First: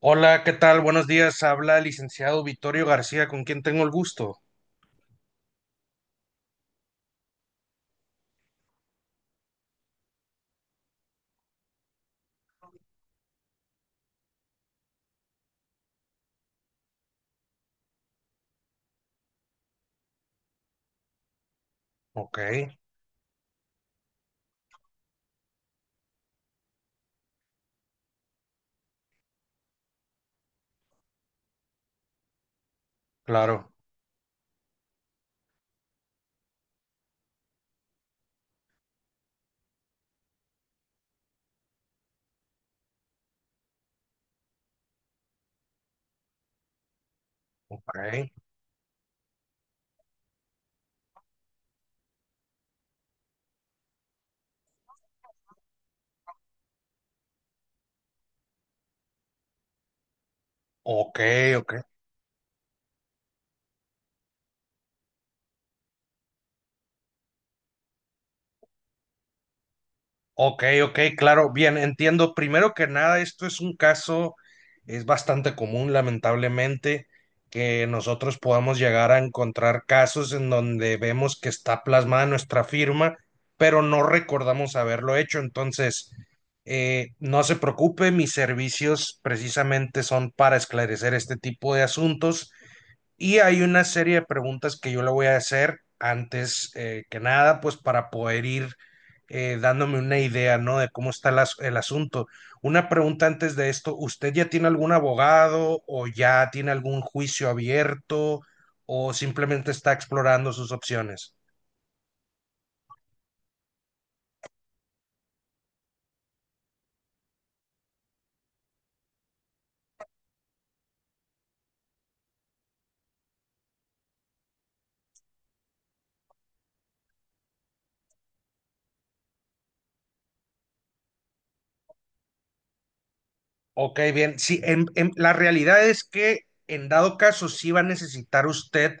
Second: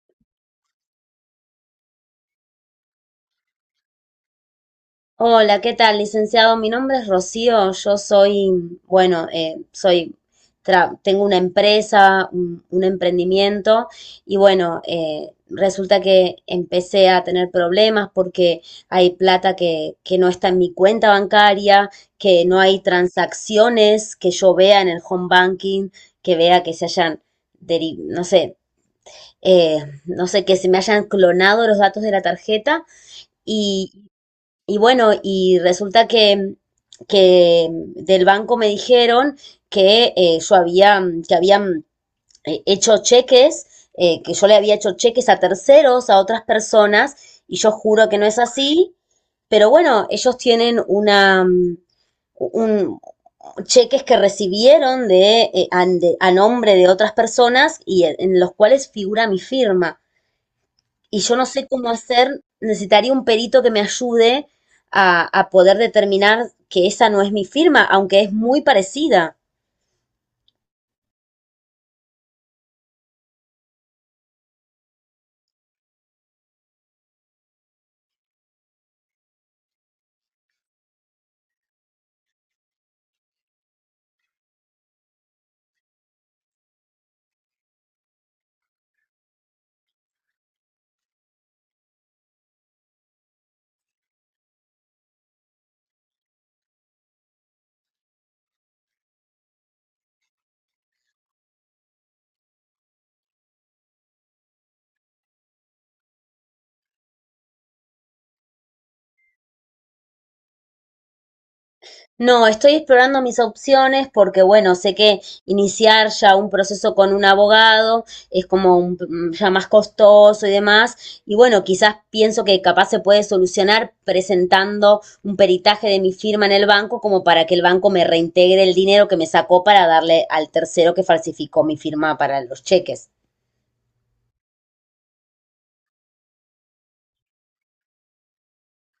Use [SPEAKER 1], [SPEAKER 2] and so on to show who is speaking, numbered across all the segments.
[SPEAKER 1] Hola, ¿qué tal? Buenos días. Habla el licenciado Vittorio García, con quien tengo el gusto.
[SPEAKER 2] Hola, ¿qué tal, licenciado? Mi nombre es Rocío, yo soy, bueno, soy, tengo una empresa, un emprendimiento y bueno, resulta que empecé a tener problemas porque hay plata que no está en mi cuenta bancaria,
[SPEAKER 1] Ok,
[SPEAKER 2] que no hay transacciones que yo vea en el home banking, que vea que se hayan, no sé, eh, no sé, que se me hayan clonado los datos de la tarjeta.
[SPEAKER 1] claro,
[SPEAKER 2] Y bueno, y resulta que del banco me dijeron que yo había, que habían hecho cheques, que yo le había hecho cheques a terceros, a otras personas, y yo juro que no
[SPEAKER 1] ok,
[SPEAKER 2] es así, pero bueno, ellos tienen una, un, cheques que recibieron de, a nombre de otras personas y en los cuales figura mi firma
[SPEAKER 1] ok,
[SPEAKER 2] y yo no sé
[SPEAKER 1] ok.
[SPEAKER 2] cómo hacer, necesitaría un perito que me ayude a poder determinar que esa no es mi firma, aunque es muy parecida.
[SPEAKER 1] Ok, ok, claro, bien, entiendo. Primero que nada, esto es un caso, es bastante común, lamentablemente, que nosotros podamos llegar a encontrar casos en donde vemos que está plasmada nuestra firma, pero no recordamos haberlo hecho. Entonces, no se preocupe, mis servicios precisamente son para esclarecer este tipo de asuntos y hay una serie de preguntas que yo le voy a hacer antes que nada, pues para poder ir dándome una idea, ¿no? De cómo está el asunto. Una pregunta antes de esto, ¿usted ya tiene algún abogado o ya tiene algún juicio abierto o simplemente está explorando sus opciones?
[SPEAKER 2] No, estoy explorando mis opciones porque, bueno, sé que iniciar ya un proceso con un abogado es como ya más costoso y demás. Y bueno, quizás pienso que capaz se puede solucionar presentando un peritaje de mi firma en el banco como para que el banco me reintegre el dinero que me sacó para darle al tercero que falsificó mi firma para los cheques.
[SPEAKER 1] Ok, bien. Sí, la realidad es que en dado caso sí va a necesitar usted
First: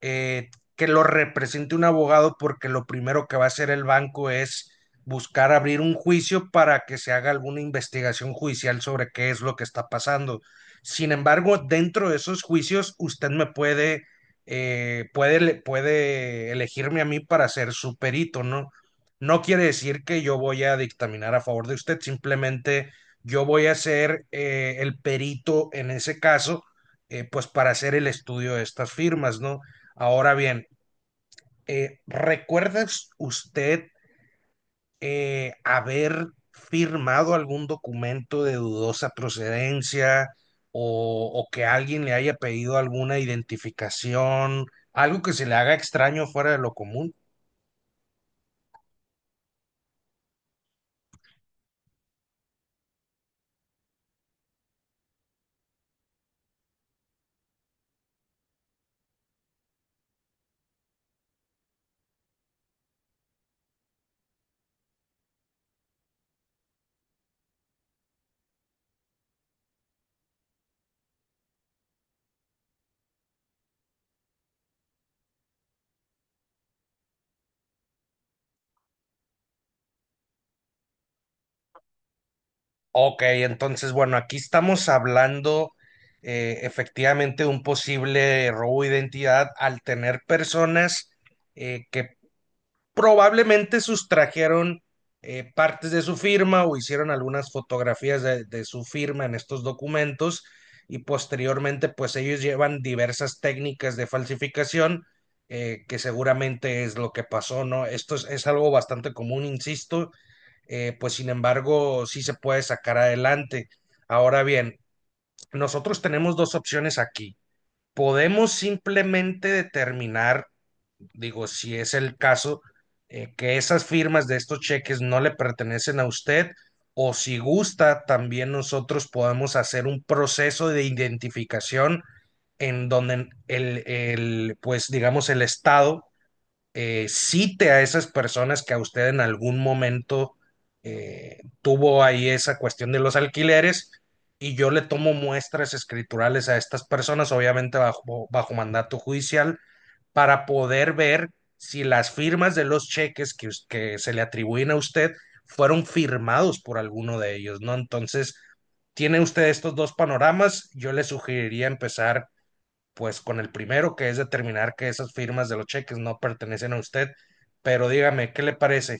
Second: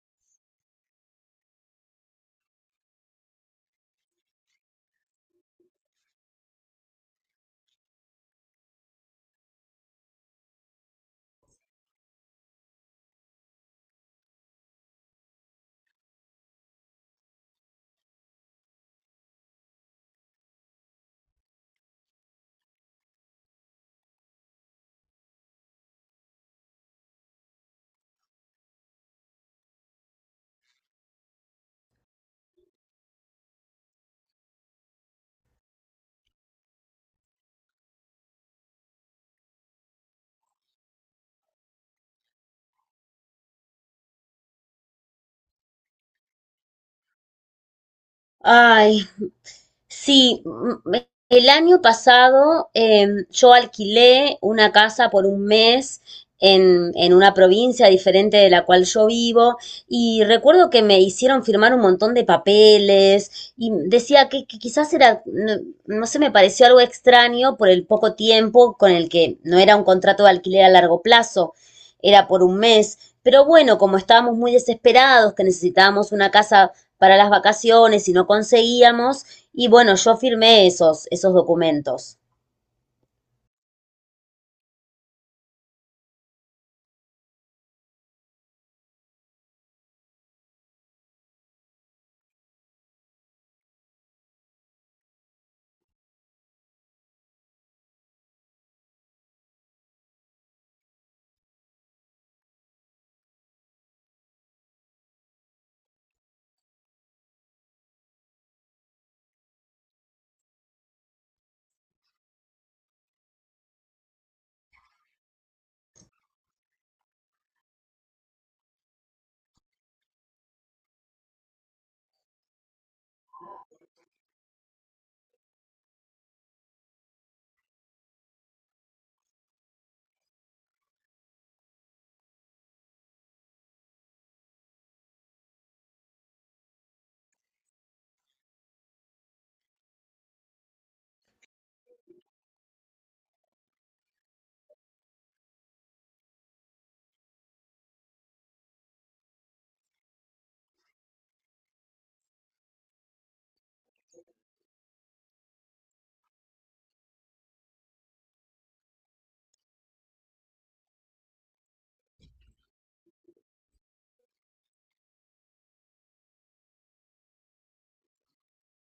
[SPEAKER 1] eh, que lo represente un abogado porque lo primero que va a hacer el banco es buscar abrir un juicio para que se haga alguna investigación judicial sobre qué es lo que está pasando. Sin embargo, dentro de esos juicios, usted me puede, puede elegirme a mí para ser su perito, ¿no? No quiere decir que yo voy a dictaminar a favor de usted, simplemente yo voy a ser el perito en ese caso, pues para hacer el estudio de estas firmas, ¿no? Ahora bien, ¿recuerdas usted haber firmado algún documento de dudosa procedencia o que alguien le haya pedido alguna identificación, algo que se le haga extraño fuera de lo común?
[SPEAKER 2] Ay Sí, mm, el año pasado yo alquilé una casa por un mes en una provincia diferente de la cual yo vivo y recuerdo que me hicieron firmar un montón de papeles y decía que quizás era, no, no sé, me pareció algo extraño por el poco tiempo con el que no era un contrato de alquiler a largo plazo, era por un mes. Pero bueno, como estábamos muy desesperados, que necesitábamos una casa para las vacaciones y no conseguíamos, y bueno, yo firmé esos documentos.
[SPEAKER 1] Ok, entonces, bueno, aquí estamos hablando efectivamente de un posible robo de identidad al tener personas que probablemente sustrajeron partes de su firma o hicieron algunas fotografías de su firma en estos documentos y posteriormente pues ellos llevan diversas técnicas de falsificación que seguramente es lo que pasó, ¿no? Esto es algo bastante común, insisto, pues sin embargo sí se puede sacar adelante. Ahora bien, nosotros tenemos dos opciones aquí. Podemos simplemente determinar digo, si es el caso, que esas firmas de estos cheques no le pertenecen a usted o si gusta, también nosotros podemos hacer un proceso de identificación en donde el, pues digamos, el Estado cite a esas personas que a usted en algún momento tuvo ahí esa cuestión de los alquileres y yo le tomo muestras escriturales a estas personas, obviamente bajo mandato judicial, para poder ver si las firmas de los cheques que se le atribuyen a usted fueron firmados por alguno de ellos, ¿no? Entonces, tiene usted estos dos panoramas, yo le sugeriría empezar pues con el primero, que es determinar que esas firmas de los cheques no pertenecen a usted, pero dígame, ¿qué le parece?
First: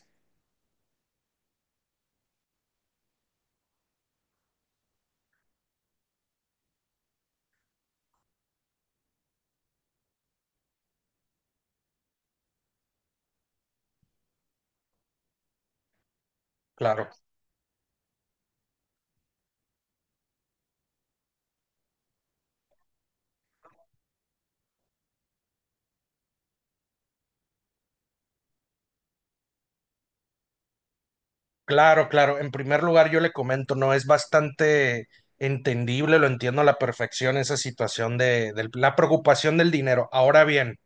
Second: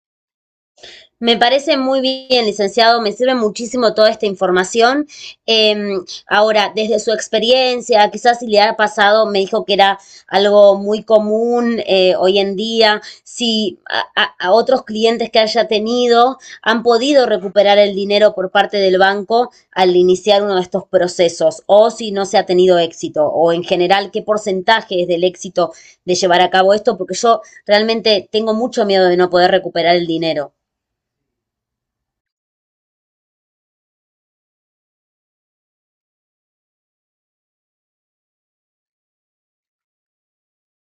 [SPEAKER 2] Me parece muy bien, licenciado, me sirve muchísimo toda esta información. Eh, Ahora, desde su experiencia, quizás si le ha pasado, me dijo que era algo muy común hoy en día, si otros clientes que haya tenido han
[SPEAKER 1] Claro,
[SPEAKER 2] podido recuperar el dinero por parte del banco al iniciar uno de estos procesos, o si no se ha tenido éxito, o en general, qué porcentaje es del éxito de llevar a cabo esto, porque yo realmente tengo mucho miedo de no poder recuperar el dinero.
[SPEAKER 1] claro, claro. En primer lugar, yo le comento, no es bastante entendible, lo entiendo a la perfección esa situación de la preocupación del dinero. Ahora bien,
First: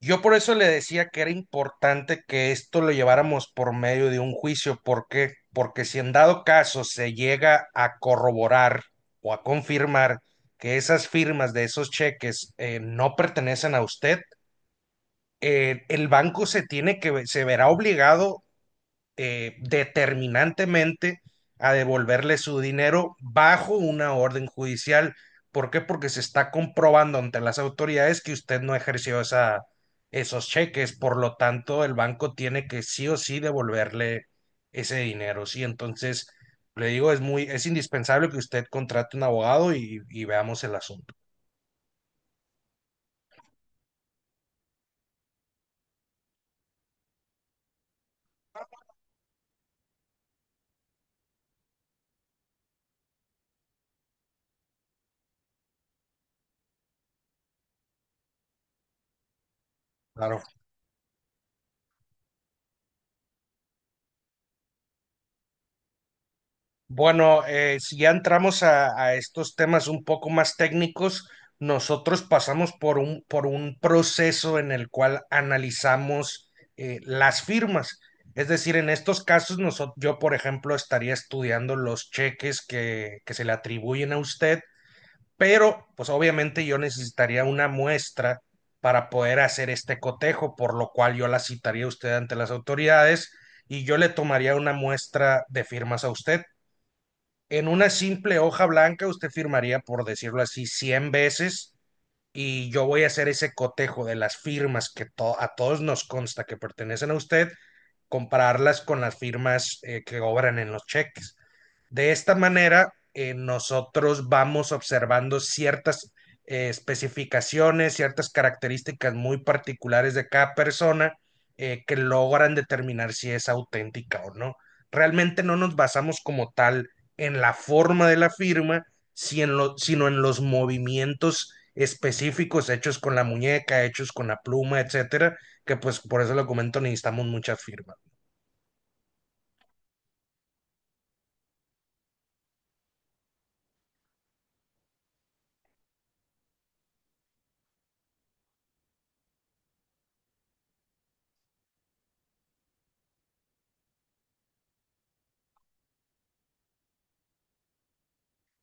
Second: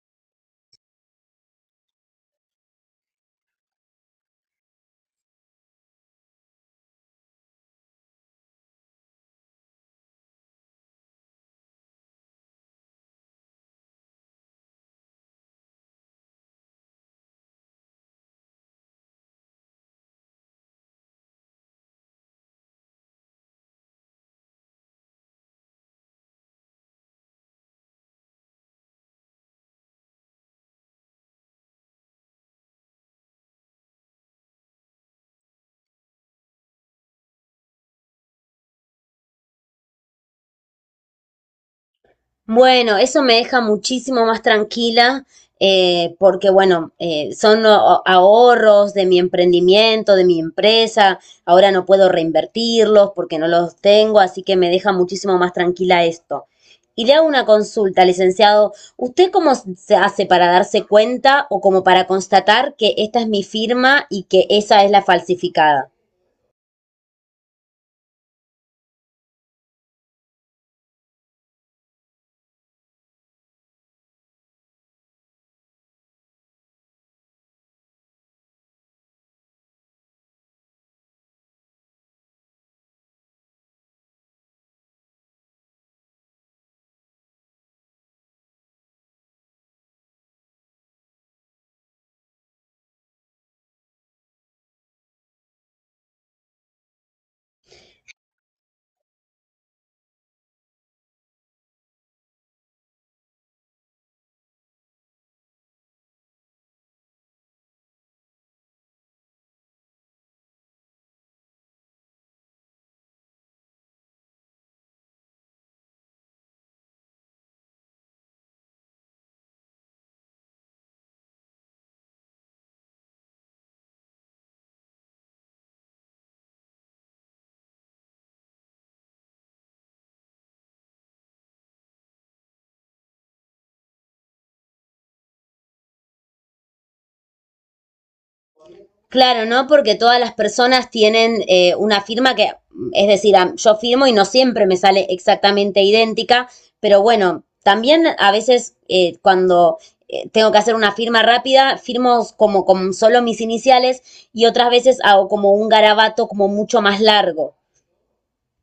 [SPEAKER 1] yo por eso le decía que era importante que esto lo lleváramos por medio de un juicio. ¿Por qué? Porque si en dado caso se llega a corroborar o a confirmar que esas firmas de esos cheques no pertenecen a usted, el banco se tiene que, se verá obligado determinantemente a devolverle su dinero bajo una orden judicial. ¿Por qué? Porque se está comprobando ante las autoridades que usted no ejerció esa, esos cheques, por lo tanto el banco tiene que sí o sí devolverle ese dinero, ¿sí? Entonces, le digo, es muy, es indispensable que usted contrate un abogado y veamos el asunto.
[SPEAKER 2] Bueno, eso me deja muchísimo más tranquila porque, bueno, son a- ahorros de mi emprendimiento, de mi empresa. Ahora no puedo reinvertirlos porque no los tengo, así que me deja muchísimo más tranquila esto. Y le hago una consulta, licenciado. ¿Usted cómo se hace
[SPEAKER 1] Claro.
[SPEAKER 2] para darse cuenta o como para constatar que esta es mi firma y que esa es la falsificada?
[SPEAKER 1] Bueno, si ya entramos a estos temas un poco más técnicos, nosotros pasamos por por un proceso en el cual analizamos las firmas. Es decir, en estos casos, yo, por ejemplo, estaría estudiando los cheques que se le atribuyen a usted, pero pues obviamente yo necesitaría una muestra para poder hacer este cotejo, por lo cual yo la citaría a usted ante las autoridades y yo le tomaría una muestra de firmas a usted en una simple hoja blanca usted firmaría, por decirlo así, 100 veces y yo voy a hacer ese cotejo de las firmas a todos nos consta que pertenecen a usted, compararlas con las firmas que obran en los cheques. De esta manera, nosotros vamos observando ciertas especificaciones, ciertas características muy particulares de cada persona que logran determinar si es auténtica o no. Realmente no nos basamos como tal en la forma de la firma, si sino en los movimientos específicos hechos con la muñeca, hechos con la pluma, etcétera, que pues por eso lo comento, necesitamos muchas firmas.
[SPEAKER 2] Claro, ¿no? Porque todas las personas tienen una firma es decir, yo firmo y no siempre me sale exactamente idéntica, pero bueno, también a veces cuando tengo que hacer una firma rápida, firmo como con solo mis iniciales y otras veces hago como un garabato como mucho más largo.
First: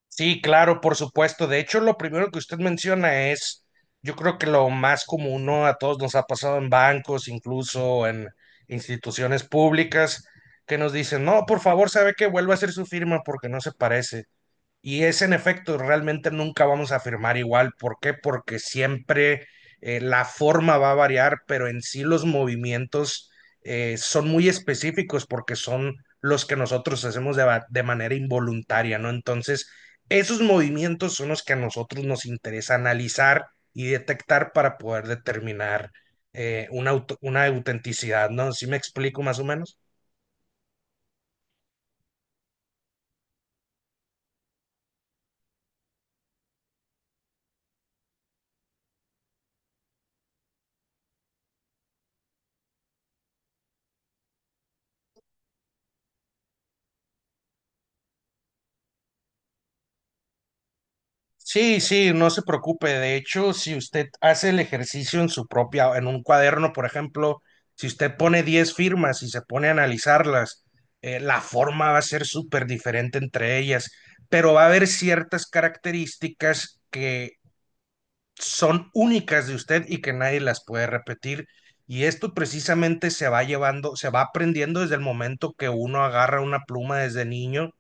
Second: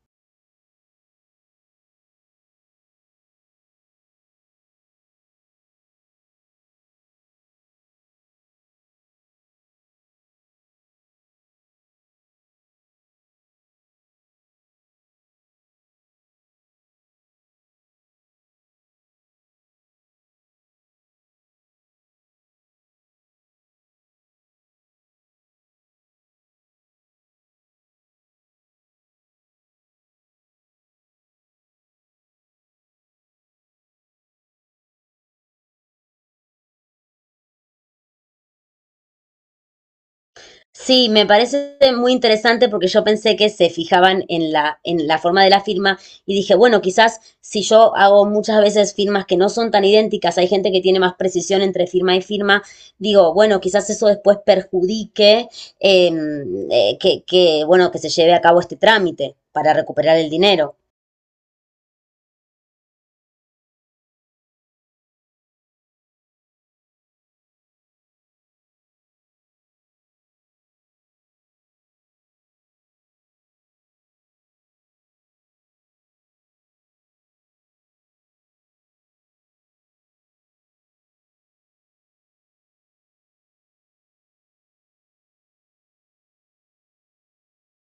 [SPEAKER 1] Sí, claro, por supuesto. De hecho, lo primero que usted menciona es, yo creo que lo más común, ¿no? A todos nos ha pasado en bancos, incluso en instituciones públicas, que nos dicen, no, por favor, sabe que vuelva a hacer su firma porque no se parece. Y es en efecto, realmente nunca vamos a firmar igual. ¿Por qué? Porque siempre la forma va a variar, pero en sí los movimientos son muy específicos porque son los que nosotros hacemos de manera involuntaria, ¿no? Entonces, esos movimientos son los que a nosotros nos interesa analizar y detectar para poder determinar una autenticidad, ¿no? ¿Sí me explico más o menos?
[SPEAKER 2] Sí, me parece muy interesante porque yo pensé que se fijaban en en la forma de la firma y dije, bueno, quizás si yo hago muchas veces firmas que no son tan idénticas, hay gente que tiene más precisión entre firma y firma, digo, bueno, quizás eso después perjudique eh, que, bueno, que se lleve a cabo este trámite para recuperar el dinero.
[SPEAKER 1] Sí, sí, no se preocupe. De hecho, si usted hace el ejercicio en su propia, en un cuaderno, por ejemplo, si usted pone 10 firmas y se pone a analizarlas, la forma va a ser súper diferente entre ellas, pero va a haber ciertas características que son únicas de usted y que nadie las puede repetir. Y esto precisamente se va llevando, se va aprendiendo desde el momento que uno agarra una pluma desde niño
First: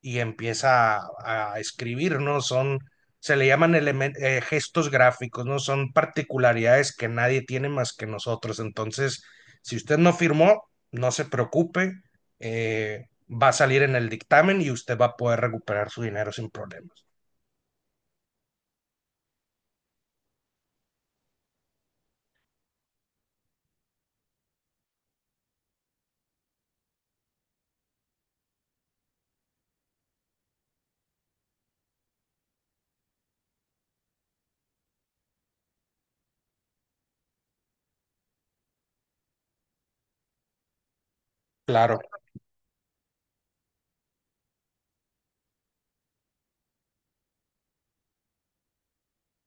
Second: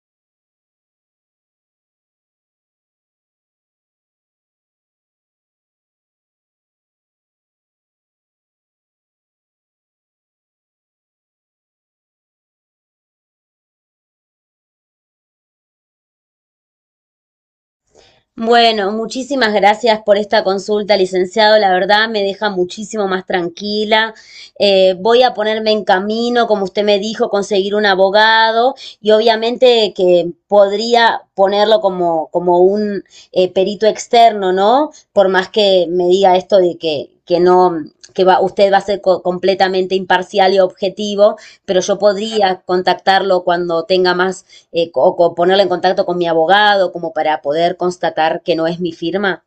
[SPEAKER 1] y empieza a escribir, ¿no? Son, se le llaman gestos gráficos, ¿no? Son particularidades que nadie tiene más que nosotros. Entonces, si usted no firmó, no se preocupe, va a salir en el dictamen y usted va a poder recuperar su dinero sin problemas.
[SPEAKER 2] Bueno, muchísimas gracias por esta consulta, licenciado. La verdad me deja muchísimo más tranquila. Voy a ponerme en camino, como usted me dijo, conseguir un abogado y obviamente que podría ponerlo como un perito externo, ¿no? Por más que me diga esto de que no, que va, usted va a ser completamente imparcial y objetivo, pero yo
[SPEAKER 1] Claro.
[SPEAKER 2] podría contactarlo cuando tenga más o ponerla en contacto con mi abogado como para poder constatar que no es mi firma?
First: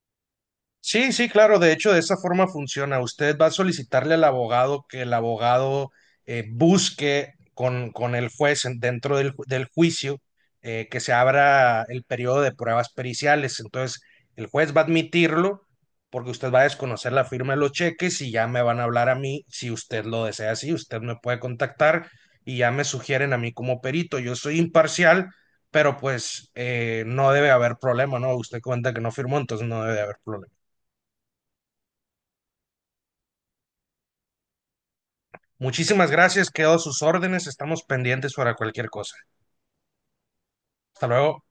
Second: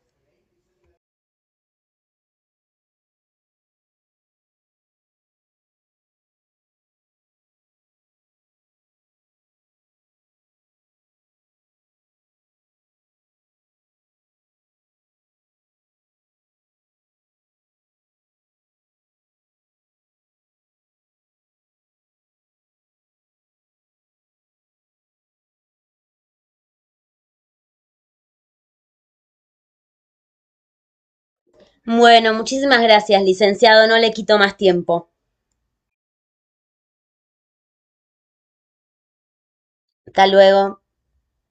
[SPEAKER 1] Sí, sí, claro. De hecho, de esa forma funciona. Usted va a solicitarle al abogado que el abogado busque con el juez dentro del, del juicio que se abra el periodo de pruebas periciales. Entonces, el juez va a admitirlo porque usted va a desconocer la firma de los cheques y ya me van a hablar a mí si usted lo desea así. Usted me puede contactar y ya me sugieren a mí como perito. Yo soy imparcial. Pero pues no debe haber problema, ¿no? Usted cuenta que no firmó, entonces no debe haber problema.
[SPEAKER 2] Bueno, muchísimas gracias, licenciado. No le quito más tiempo.
[SPEAKER 1] Muchísimas gracias, quedo a sus órdenes, estamos pendientes para cualquier cosa.
[SPEAKER 2] Hasta luego.
[SPEAKER 1] Hasta luego.